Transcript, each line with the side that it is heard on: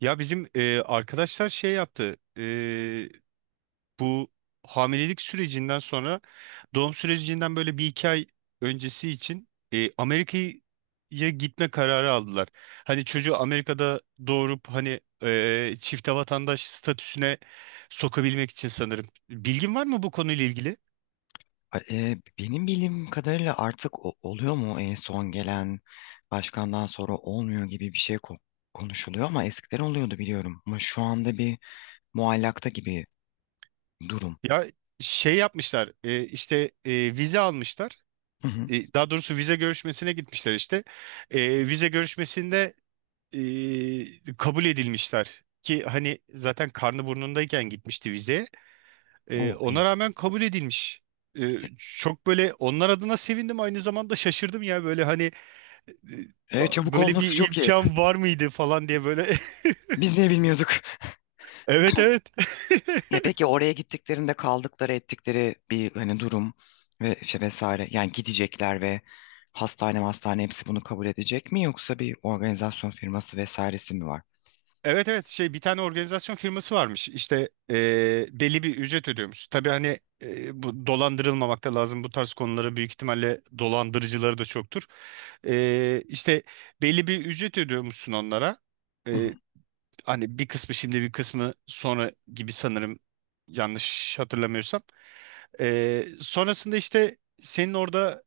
right: Ya bizim arkadaşlar şey yaptı. Bu hamilelik sürecinden sonra doğum sürecinden böyle bir iki ay öncesi için Amerika'ya gitme kararı aldılar. Hani çocuğu Amerika'da doğurup hani çifte vatandaş statüsüne sokabilmek için sanırım. Bilgin var mı bu konuyla ilgili?
left: Benim bildiğim kadarıyla artık oluyor mu? En son gelen başkandan sonra olmuyor gibi bir şey konuşuluyor, ama eskiden oluyordu biliyorum. Ama şu anda bir muallakta gibi durum.
right: Ya şey yapmışlar, işte e, vize almışlar.
left: Hı hı.
right: Daha doğrusu vize görüşmesine gitmişler işte. Vize görüşmesinde kabul edilmişler ki hani zaten karnı burnundayken gitmişti vize.
left: O
right: Ona
left: iyi.
right: rağmen kabul edilmiş. Çok böyle onlar adına sevindim, aynı zamanda şaşırdım ya böyle hani e,
left: Çabuk
right: böyle
left: olması
right: bir
left: çok iyi.
right: imkan var mıydı falan diye böyle.
left: Biz niye bilmiyorduk?
right: Evet, evet.
left: Ya peki oraya gittiklerinde kaldıkları ettikleri bir hani durum ve şey vesaire, yani gidecekler ve hastane hastane hepsi bunu kabul edecek mi, yoksa bir organizasyon firması vesairesi mi var?
right: Evet, evet, şey bir tane organizasyon firması varmış işte, belli bir ücret ödüyormuş. Tabii hani bu dolandırılmamak da lazım, bu tarz konulara büyük ihtimalle dolandırıcıları da çoktur. İşte belli bir ücret ödüyormuşsun onlara.
left: Hı hı,
right: Eee, hani bir kısmı şimdi bir kısmı sonra gibi sanırım, yanlış hatırlamıyorsam. Sonrasında işte senin orada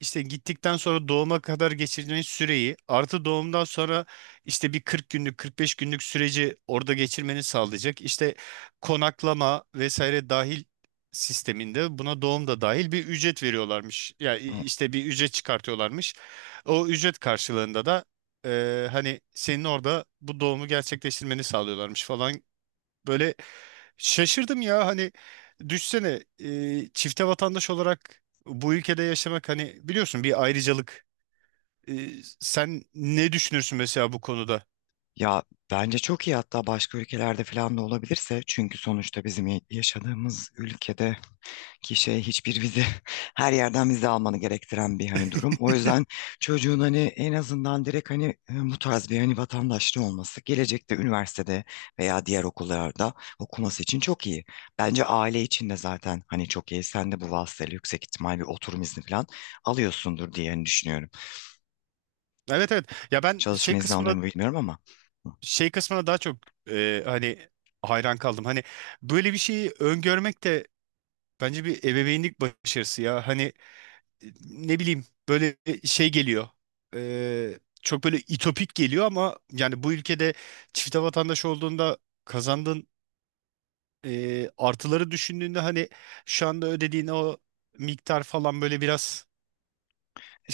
right: işte gittikten sonra doğuma kadar geçirdiğin süreyi, artı doğumdan sonra işte bir 40 günlük 45 günlük süreci orada geçirmeni sağlayacak. İşte konaklama vesaire dahil sisteminde, buna doğum da dahil, bir ücret veriyorlarmış. Yani
left: hı.
right: işte bir ücret çıkartıyorlarmış. O ücret karşılığında da hani senin orada bu doğumu gerçekleştirmeni sağlıyorlarmış falan. Böyle. Şaşırdım ya hani, düşsene, çifte vatandaş olarak bu ülkede yaşamak, hani biliyorsun, bir ayrıcalık. E, Sen ne düşünürsün mesela bu konuda?
left: Ya bence çok iyi, hatta başka ülkelerde falan da olabilirse, çünkü sonuçta bizim yaşadığımız ülkede ki şey hiçbir vize her yerden vize almanı gerektiren bir hani durum. O yüzden çocuğun hani en azından direkt hani bu tarz bir hani vatandaşlığı olması gelecekte üniversitede veya diğer okullarda okuması için çok iyi. Bence aile için de zaten hani çok iyi. Sen de bu vasıtayla yüksek ihtimal bir oturum izni falan alıyorsundur diye hani düşünüyorum.
right: Evet, evet, ya ben şey
left: Çalışma izni alıyor
right: kısmına,
left: mu bilmiyorum ama.
right: şey kısmına daha çok hani hayran kaldım. Hani böyle bir şeyi öngörmek de bence bir ebeveynlik başarısı ya. Hani ne bileyim, böyle şey geliyor. Çok böyle itopik geliyor ama, yani bu ülkede çifte vatandaş olduğunda kazandığın artıları düşündüğünde, hani şu anda ödediğin o miktar falan böyle biraz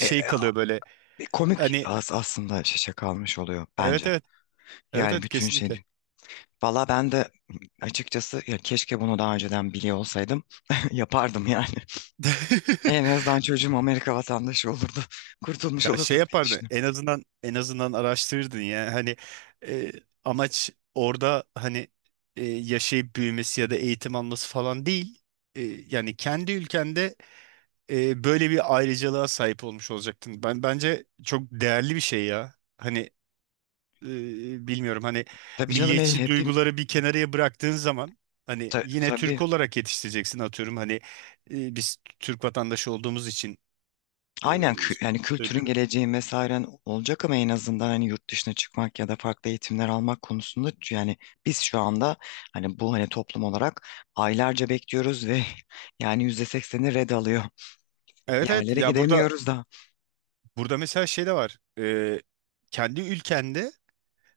left: E, e,
right: kalıyor böyle.
left: Bir komik
right: Hani
left: aslında şaşa kalmış oluyor
right: evet,
left: bence.
right: evet, evet,
left: Yani
right: evet,
left: bütün
right: kesinlikle.
left: şey. Valla ben de açıkçası ya keşke bunu daha önceden biliyor olsaydım yapardım yani. En azından çocuğum Amerika vatandaşı olurdu. Kurtulmuş
right: Ya şey
left: olurduk diye
right: yapardın,
left: düşünüyorum.
right: en azından, en azından araştırırdın ya hani e, amaç orada hani yaşayıp büyümesi ya da eğitim alması falan değil. Yani kendi ülkende böyle bir ayrıcalığa sahip olmuş olacaktın. Ben, bence çok değerli bir şey ya. Hani bilmiyorum hani,
left: Tabii canım el
right: milliyetçi
left: hepim
right: duyguları bir kenarıya bıraktığın zaman hani yine
left: tabii,
right: Türk olarak yetiştireceksin atıyorum, hani biz Türk vatandaşı olduğumuz için e,
left: aynen, yani kültürün,
right: söylüyorum.
left: geleceğin, vesairen olacak ama en azından hani yurt dışına çıkmak ya da farklı eğitimler almak konusunda yani biz şu anda hani bu hani toplum olarak aylarca bekliyoruz ve yani %80'i red alıyor.
right: Evet, evet
left: Yerlere
right: ya,
left: gidemiyoruz da.
right: burada mesela şey de var. Kendi ülkende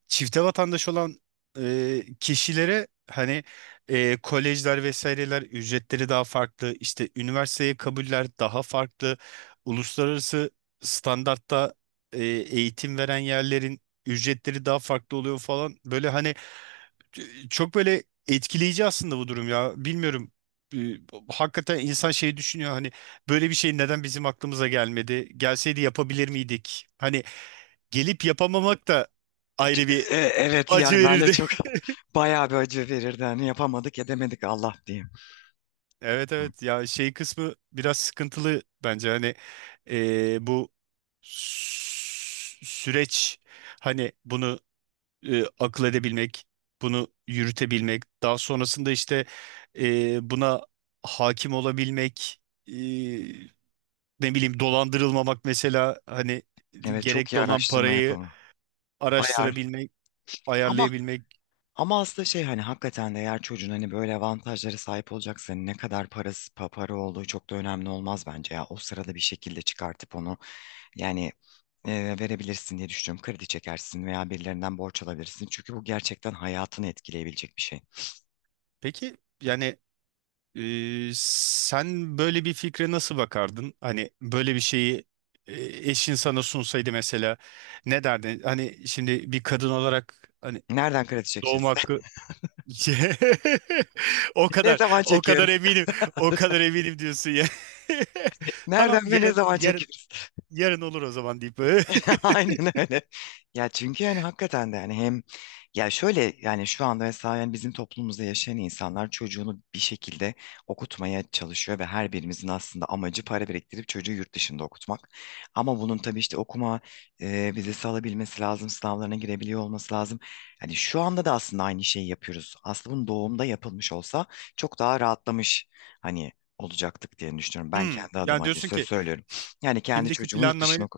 right: çifte vatandaş olan kişilere hani kolejler vesaireler ücretleri daha farklı, işte üniversiteye kabuller daha farklı, uluslararası standartta eğitim veren yerlerin ücretleri daha farklı oluyor falan, böyle hani e, çok böyle etkileyici aslında bu durum ya, bilmiyorum. E, Hakikaten insan şey düşünüyor hani, böyle bir şey neden bizim aklımıza gelmedi, gelseydi yapabilir miydik, hani gelip yapamamak da
left: C-
right: ayrı bir
left: Evet,
right: acı
left: yani ben de
right: verirdi.
left: çok bayağı bir acı verirdi. Hani yapamadık edemedik Allah diyeyim.
right: Evet,
left: Hı.
right: evet ya, şey kısmı biraz sıkıntılı bence hani, bu süreç, hani bunu akıl edebilmek, bunu yürütebilmek, daha sonrasında işte buna hakim olabilmek, e, ne bileyim dolandırılmamak mesela, hani
left: Evet, çok
right: gerekli
left: iyi
right: olan
left: araştırma
right: parayı
left: yapalım. Ayar.
right: araştırabilmek,
left: Ama
right: ayarlayabilmek.
left: ama aslında şey, hani hakikaten de eğer çocuğun hani böyle avantajlara sahip olacaksa hani ne kadar parası para olduğu çok da önemli olmaz bence ya. O sırada bir şekilde çıkartıp onu yani verebilirsin diye düşünüyorum. Kredi çekersin veya birilerinden borç alabilirsin. Çünkü bu gerçekten hayatını etkileyebilecek bir şey.
right: Peki yani, sen böyle bir fikre nasıl bakardın? Hani böyle bir şeyi e, eşin sana sunsaydı mesela, ne derdin? Hani şimdi bir kadın olarak hani
left: Nereden kredi
right: doğum
left: çekeceğiz?
right: hakkı. O
left: Ne
right: kadar,
left: zaman
right: o kadar
left: çekiyoruz?
right: eminim, o kadar eminim diyorsun ya. Tamam,
left: Nereden ve ne
right: yarın,
left: zaman
right: yarın,
left: çekiyoruz?
right: yarın olur o zaman deyip. böyle.
left: Aynen öyle. Ya çünkü yani hakikaten de yani hem ya şöyle, yani şu anda mesela yani bizim toplumumuzda yaşayan insanlar çocuğunu bir şekilde okutmaya çalışıyor ve her birimizin aslında amacı para biriktirip çocuğu yurt dışında okutmak. Ama bunun tabii işte okuma vizesi alabilmesi lazım, sınavlarına girebiliyor olması lazım. Hani şu anda da aslında aynı şeyi yapıyoruz. Aslında bunun doğumda yapılmış olsa çok daha rahatlamış hani olacaktık diye düşünüyorum. Ben kendi adıma
right: Yani
left: hani
right: diyorsun
left: söz
right: ki
left: söylüyorum. Yani kendi
right: şimdiki
left: çocuğumu yurt
right: planlamayı.
left: dışına.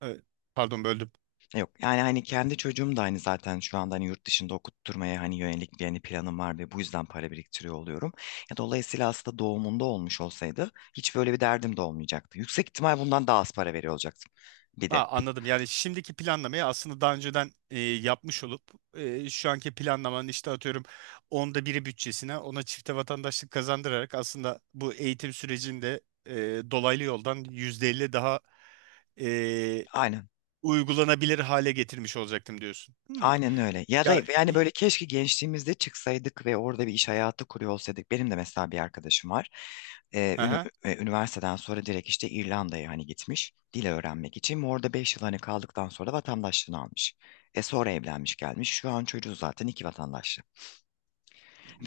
right: Evet, pardon böldüm.
left: Yok yani hani kendi çocuğum da hani zaten şu anda hani yurt dışında okutturmaya hani yönelik bir hani planım var ve bu yüzden para biriktiriyor oluyorum. Ya dolayısıyla aslında doğumunda olmuş olsaydı hiç böyle bir derdim de olmayacaktı. Yüksek ihtimal bundan daha az para veriyor olacaktım bir de.
right: Ha, anladım. Yani şimdiki planlamayı aslında daha önceden yapmış olup şu anki planlamanın işte atıyorum onda biri bütçesine, ona çifte vatandaşlık kazandırarak, aslında bu eğitim sürecinde e, dolaylı yoldan %50 daha e,
left: Aynen.
right: uygulanabilir hale getirmiş olacaktım diyorsun. Hmm.
left: Aynen öyle. Ya da
right: Ya
left: yani böyle
right: iyi.
left: keşke gençliğimizde çıksaydık ve orada bir iş hayatı kuruyor olsaydık. Benim de mesela bir arkadaşım var.
right: Aha.
left: Üniversiteden sonra direkt işte İrlanda'ya hani gitmiş dil öğrenmek için. Ve orada 5 yıl hani kaldıktan sonra vatandaşlığını almış. E sonra evlenmiş gelmiş. Şu an çocuğu zaten iki vatandaşlı.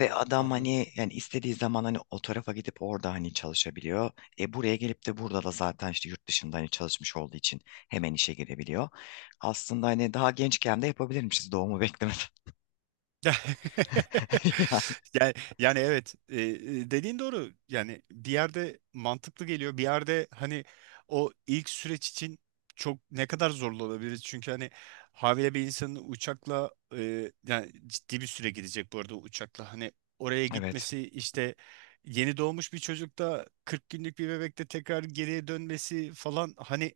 left: Ve adam
right: Anladım.
left: hani yani istediği zaman hani o tarafa gidip orada hani çalışabiliyor. E buraya gelip de burada da zaten işte yurt dışında hani çalışmış olduğu için hemen işe girebiliyor. Aslında hani daha gençken de yapabilirmişiz doğumu beklemeden. Yani,
right: Yani, evet, dediğin doğru yani, bir yerde mantıklı geliyor, bir yerde hani o ilk süreç için çok ne kadar zorlu olabilir, çünkü hani havale bir insanın uçakla, yani ciddi bir süre gidecek bu arada uçakla, hani oraya
left: evet.
right: gitmesi işte, yeni doğmuş bir çocukta, 40 günlük bir bebekte tekrar geriye dönmesi falan, hani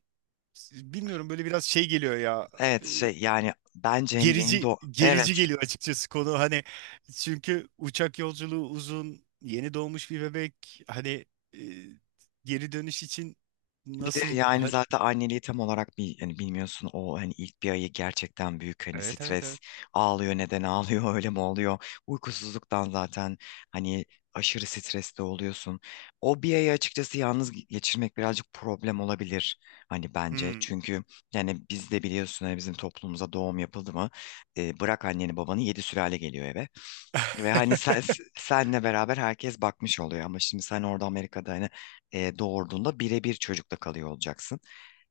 right: bilmiyorum, böyle biraz şey geliyor ya,
left: Evet şey yani bence hani yeni
right: gerici
left: doğ evet
right: gerici geliyor açıkçası konu hani, çünkü uçak yolculuğu uzun, yeni doğmuş bir bebek hani e, geri dönüş için
left: bir de
right: nasıl
left: yani zaten anneliği tam olarak bir hani bilmiyorsun, o hani ilk bir ayı gerçekten büyük hani
right: evet, evet,
left: stres,
right: evet.
left: ağlıyor, neden ağlıyor öyle mi oluyor, uykusuzluktan zaten hani aşırı streste oluyorsun. O bir ayı açıkçası yalnız geçirmek birazcık problem olabilir hani bence
right: Hmm.
left: çünkü yani biz de biliyorsun hani bizim toplumumuza doğum yapıldı mı bırak anneni babanı, yedi sülale geliyor eve. Ve hani sen, senle beraber herkes bakmış oluyor, ama şimdi sen orada Amerika'da hani doğurduğunda birebir çocukla kalıyor olacaksın.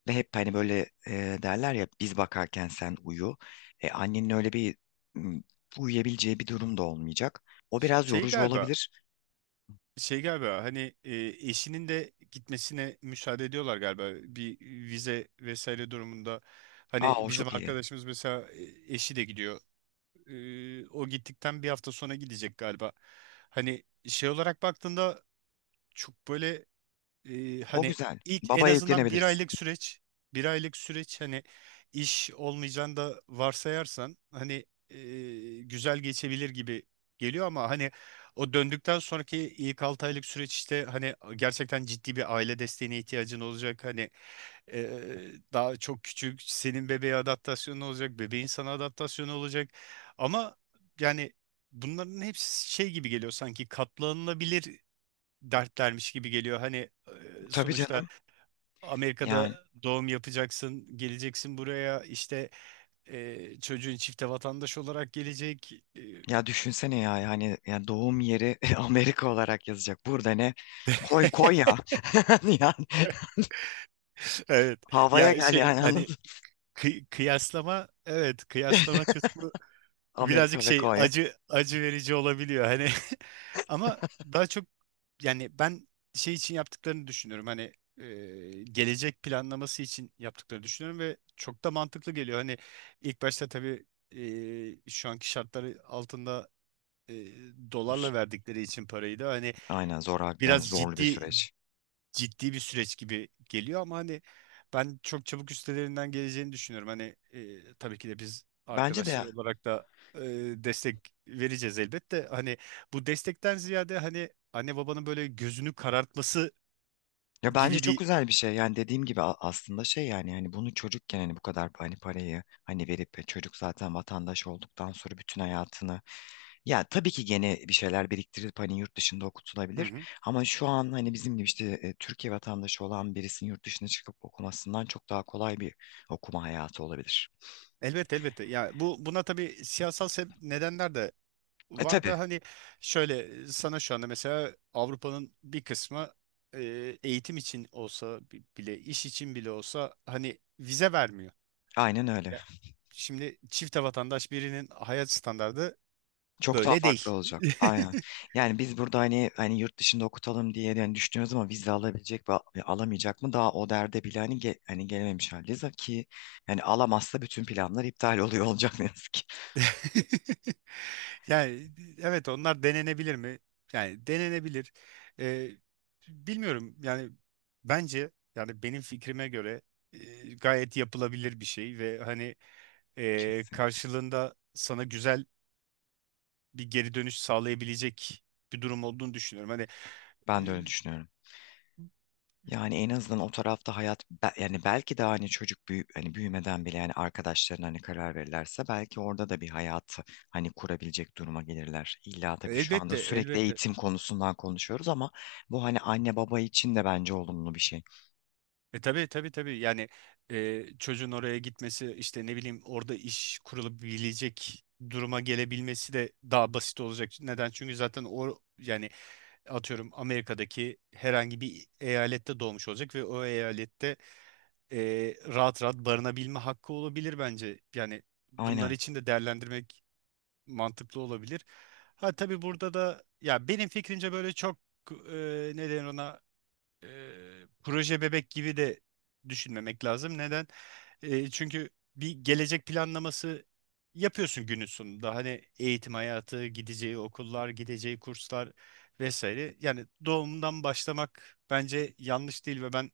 left: Ve hep hani böyle derler ya biz bakarken sen uyu. Annenin öyle bir m, uyuyabileceği bir durum da olmayacak. O biraz
right: Şey
left: yorucu
right: galiba,
left: olabilir.
right: şey galiba hani eşinin de gitmesine müsaade ediyorlar galiba bir vize vesaire durumunda,
left: Aa,
right: hani
left: o
right: bizim
left: çok iyi.
right: arkadaşımız mesela, eşi de gidiyor. O gittikten bir hafta sonra gidecek galiba, hani şey olarak baktığında çok böyle
left: O
right: hani
left: güzel.
right: ilk, en
left: Babaya
right: azından bir
left: yüklenebiliriz.
right: aylık süreç, bir aylık süreç, hani iş olmayacağını da varsayarsan hani güzel geçebilir gibi geliyor, ama hani o döndükten sonraki ilk 6 aylık süreç, işte hani gerçekten ciddi bir aile desteğine ihtiyacın olacak, hani e, daha çok küçük, senin bebeğe adaptasyonu olacak, bebeğin sana adaptasyonu olacak, ama yani bunların hepsi şey gibi geliyor, sanki katlanılabilir dertlermiş gibi geliyor. Hani
left: Tabii
right: sonuçta
left: canım. Yani
right: Amerika'da doğum yapacaksın, geleceksin buraya, işte çocuğun çifte vatandaş olarak gelecek. E,
left: ya düşünsene ya, yani ya doğum yeri Amerika olarak yazacak. Burada ne? Koy koy ya. Yani
right: evet.
left: havaya
right: Ya
left: gel
right: şey
left: yani
right: hani,
left: anladın.
right: kıyaslama, evet, kıyaslama kısmı birazcık
left: Amerika ve
right: şey,
left: Konya.
right: acı, acı verici olabiliyor hani, ama daha çok yani ben şey için yaptıklarını düşünüyorum hani, e, gelecek planlaması için yaptıklarını düşünüyorum ve çok da mantıklı geliyor, hani ilk başta tabii şu anki şartları altında e,
left: Z-
right: dolarla verdikleri için parayı da hani
left: Aynen, zor yani,
right: biraz
left: zorlu bir
right: ciddi,
left: süreç.
right: ciddi bir süreç gibi geliyor, ama hani ben çok çabuk üstelerinden geleceğini düşünüyorum. Hani tabii ki de biz
left: Bence de
right: arkadaşlar
left: ya,
right: olarak da e, destek vereceğiz elbette. Hani bu destekten ziyade hani anne babanın böyle gözünü karartması
left: ya bence
right: gibi
left: çok
right: bir.
left: güzel bir şey. Yani dediğim gibi aslında şey yani hani bunu çocukken hani bu kadar hani parayı hani verip çocuk zaten vatandaş olduktan sonra bütün hayatını ya tabii ki gene bir şeyler biriktirip hani yurt dışında
right: Hı
left: okutulabilir,
right: hı.
left: ama şu an hani bizim gibi işte Türkiye vatandaşı olan birisinin yurt dışına çıkıp okumasından çok daha kolay bir okuma hayatı olabilir.
right: Elbette, elbette. Ya bu, tabii siyasal nedenler de
left: E
right: var
left: tabii,
right: da, hani şöyle sana şu anda mesela Avrupa'nın bir kısmı eğitim için olsa bile, iş için bile olsa hani vize vermiyor.
left: aynen öyle.
right: Ya, şimdi çifte vatandaş birinin hayat standardı
left: Çok daha
right: böyle
left: farklı
right: değil.
left: olacak. Aynen. Yani biz burada hani hani yurt dışında okutalım diye yani düşünüyoruz, ama vize alabilecek mi, alamayacak mı, daha o derde bile hani hani gelememiş haldeyiz ki yani alamazsa bütün planlar iptal oluyor olacak, ne yazık ki.
right: Yani evet, onlar denenebilir mi? Yani denenebilir. Ee, bilmiyorum yani, bence yani benim fikrime göre gayet yapılabilir bir şey ve hani
left: Kesinlikle.
right: karşılığında sana güzel bir geri dönüş sağlayabilecek bir durum olduğunu düşünüyorum. Hani
left: Ben de öyle düşünüyorum. Yani en azından o tarafta hayat yani belki de hani çocuk büyü hani büyümeden bile yani arkadaşlarına hani karar verirlerse belki orada da bir hayat hani kurabilecek duruma gelirler. İlla tabii şu anda
right: elbette,
left: sürekli
right: elbette.
left: eğitim konusundan konuşuyoruz, ama bu hani anne baba için de bence olumlu bir şey.
right: Tabii, tabii, tabii yani, çocuğun oraya gitmesi işte, ne bileyim orada iş kurulabilecek duruma gelebilmesi de daha basit olacak. Neden? Çünkü zaten o, yani atıyorum, Amerika'daki herhangi bir eyalette doğmuş olacak ve o eyalette e, rahat rahat barınabilme hakkı olabilir bence. Yani bunlar
left: Aynen.
right: için de değerlendirmek mantıklı olabilir. Ha, tabii burada da ya benim fikrimce böyle çok e, ne denir ona, e, proje bebek gibi de düşünmemek lazım. Neden? Çünkü bir gelecek planlaması yapıyorsun günün sonunda. Hani eğitim hayatı, gideceği okullar, gideceği kurslar vesaire. Yani doğumdan başlamak bence yanlış değil ve ben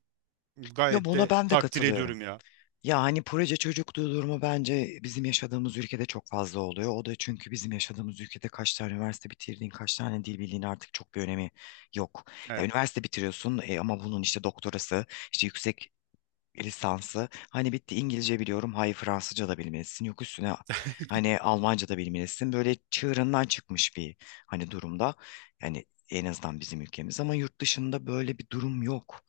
left: Ya
right: gayet
left: buna
right: de
left: ben de
right: takdir
left: katılıyorum.
right: ediyorum ya.
left: Ya hani proje çocukluğu durumu bence bizim yaşadığımız ülkede çok fazla oluyor. O da çünkü bizim yaşadığımız ülkede kaç tane üniversite bitirdiğin, kaç tane dil bildiğin artık çok bir önemi yok. Ya
right: Evet.
left: üniversite bitiriyorsun, ama bunun işte doktorası, işte yüksek lisansı. Hani bitti, İngilizce biliyorum, hayır Fransızca da bilmelisin. Yok üstüne hani Almanca da bilmelisin. Böyle çığırından çıkmış bir hani durumda. Yani en azından bizim ülkemiz, ama yurt dışında böyle bir durum yok.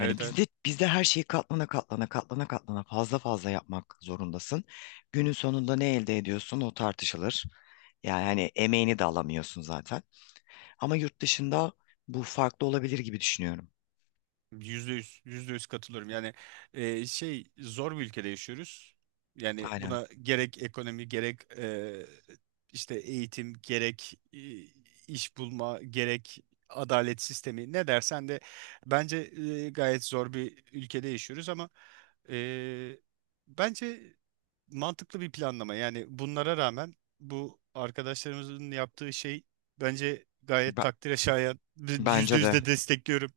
left: Yani
right: evet.
left: bizde bizde her şeyi katlana katlana katlana katlana fazla fazla yapmak zorundasın. Günün sonunda ne elde ediyorsun o tartışılır. Yani hani emeğini de alamıyorsun zaten. Ama yurt dışında bu farklı olabilir gibi düşünüyorum.
right: Yüzde yüz, yüzde yüz katılıyorum. Yani şey, zor bir ülkede yaşıyoruz. Yani
left: Aynen.
right: buna gerek ekonomi, gerek işte eğitim, gerek iş bulma, gerek adalet sistemi, ne dersen de bence gayet zor bir ülkede yaşıyoruz, ama e, bence mantıklı bir planlama. Yani bunlara rağmen bu arkadaşlarımızın yaptığı şey bence gayet
left: Be-
right: takdire şayan. Yüzde
left: Bence de.
right: yüzde destekliyorum.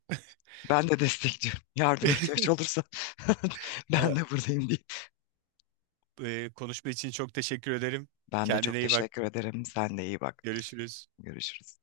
left: Ben de destekliyorum. Yardıma ihtiyaç olursa ben de buradayım diye.
right: Konuşma için çok teşekkür ederim.
left: Ben de
right: Kendine
left: çok
right: iyi bak.
left: teşekkür ederim. Sen de iyi bak.
right: Görüşürüz.
left: Görüşürüz.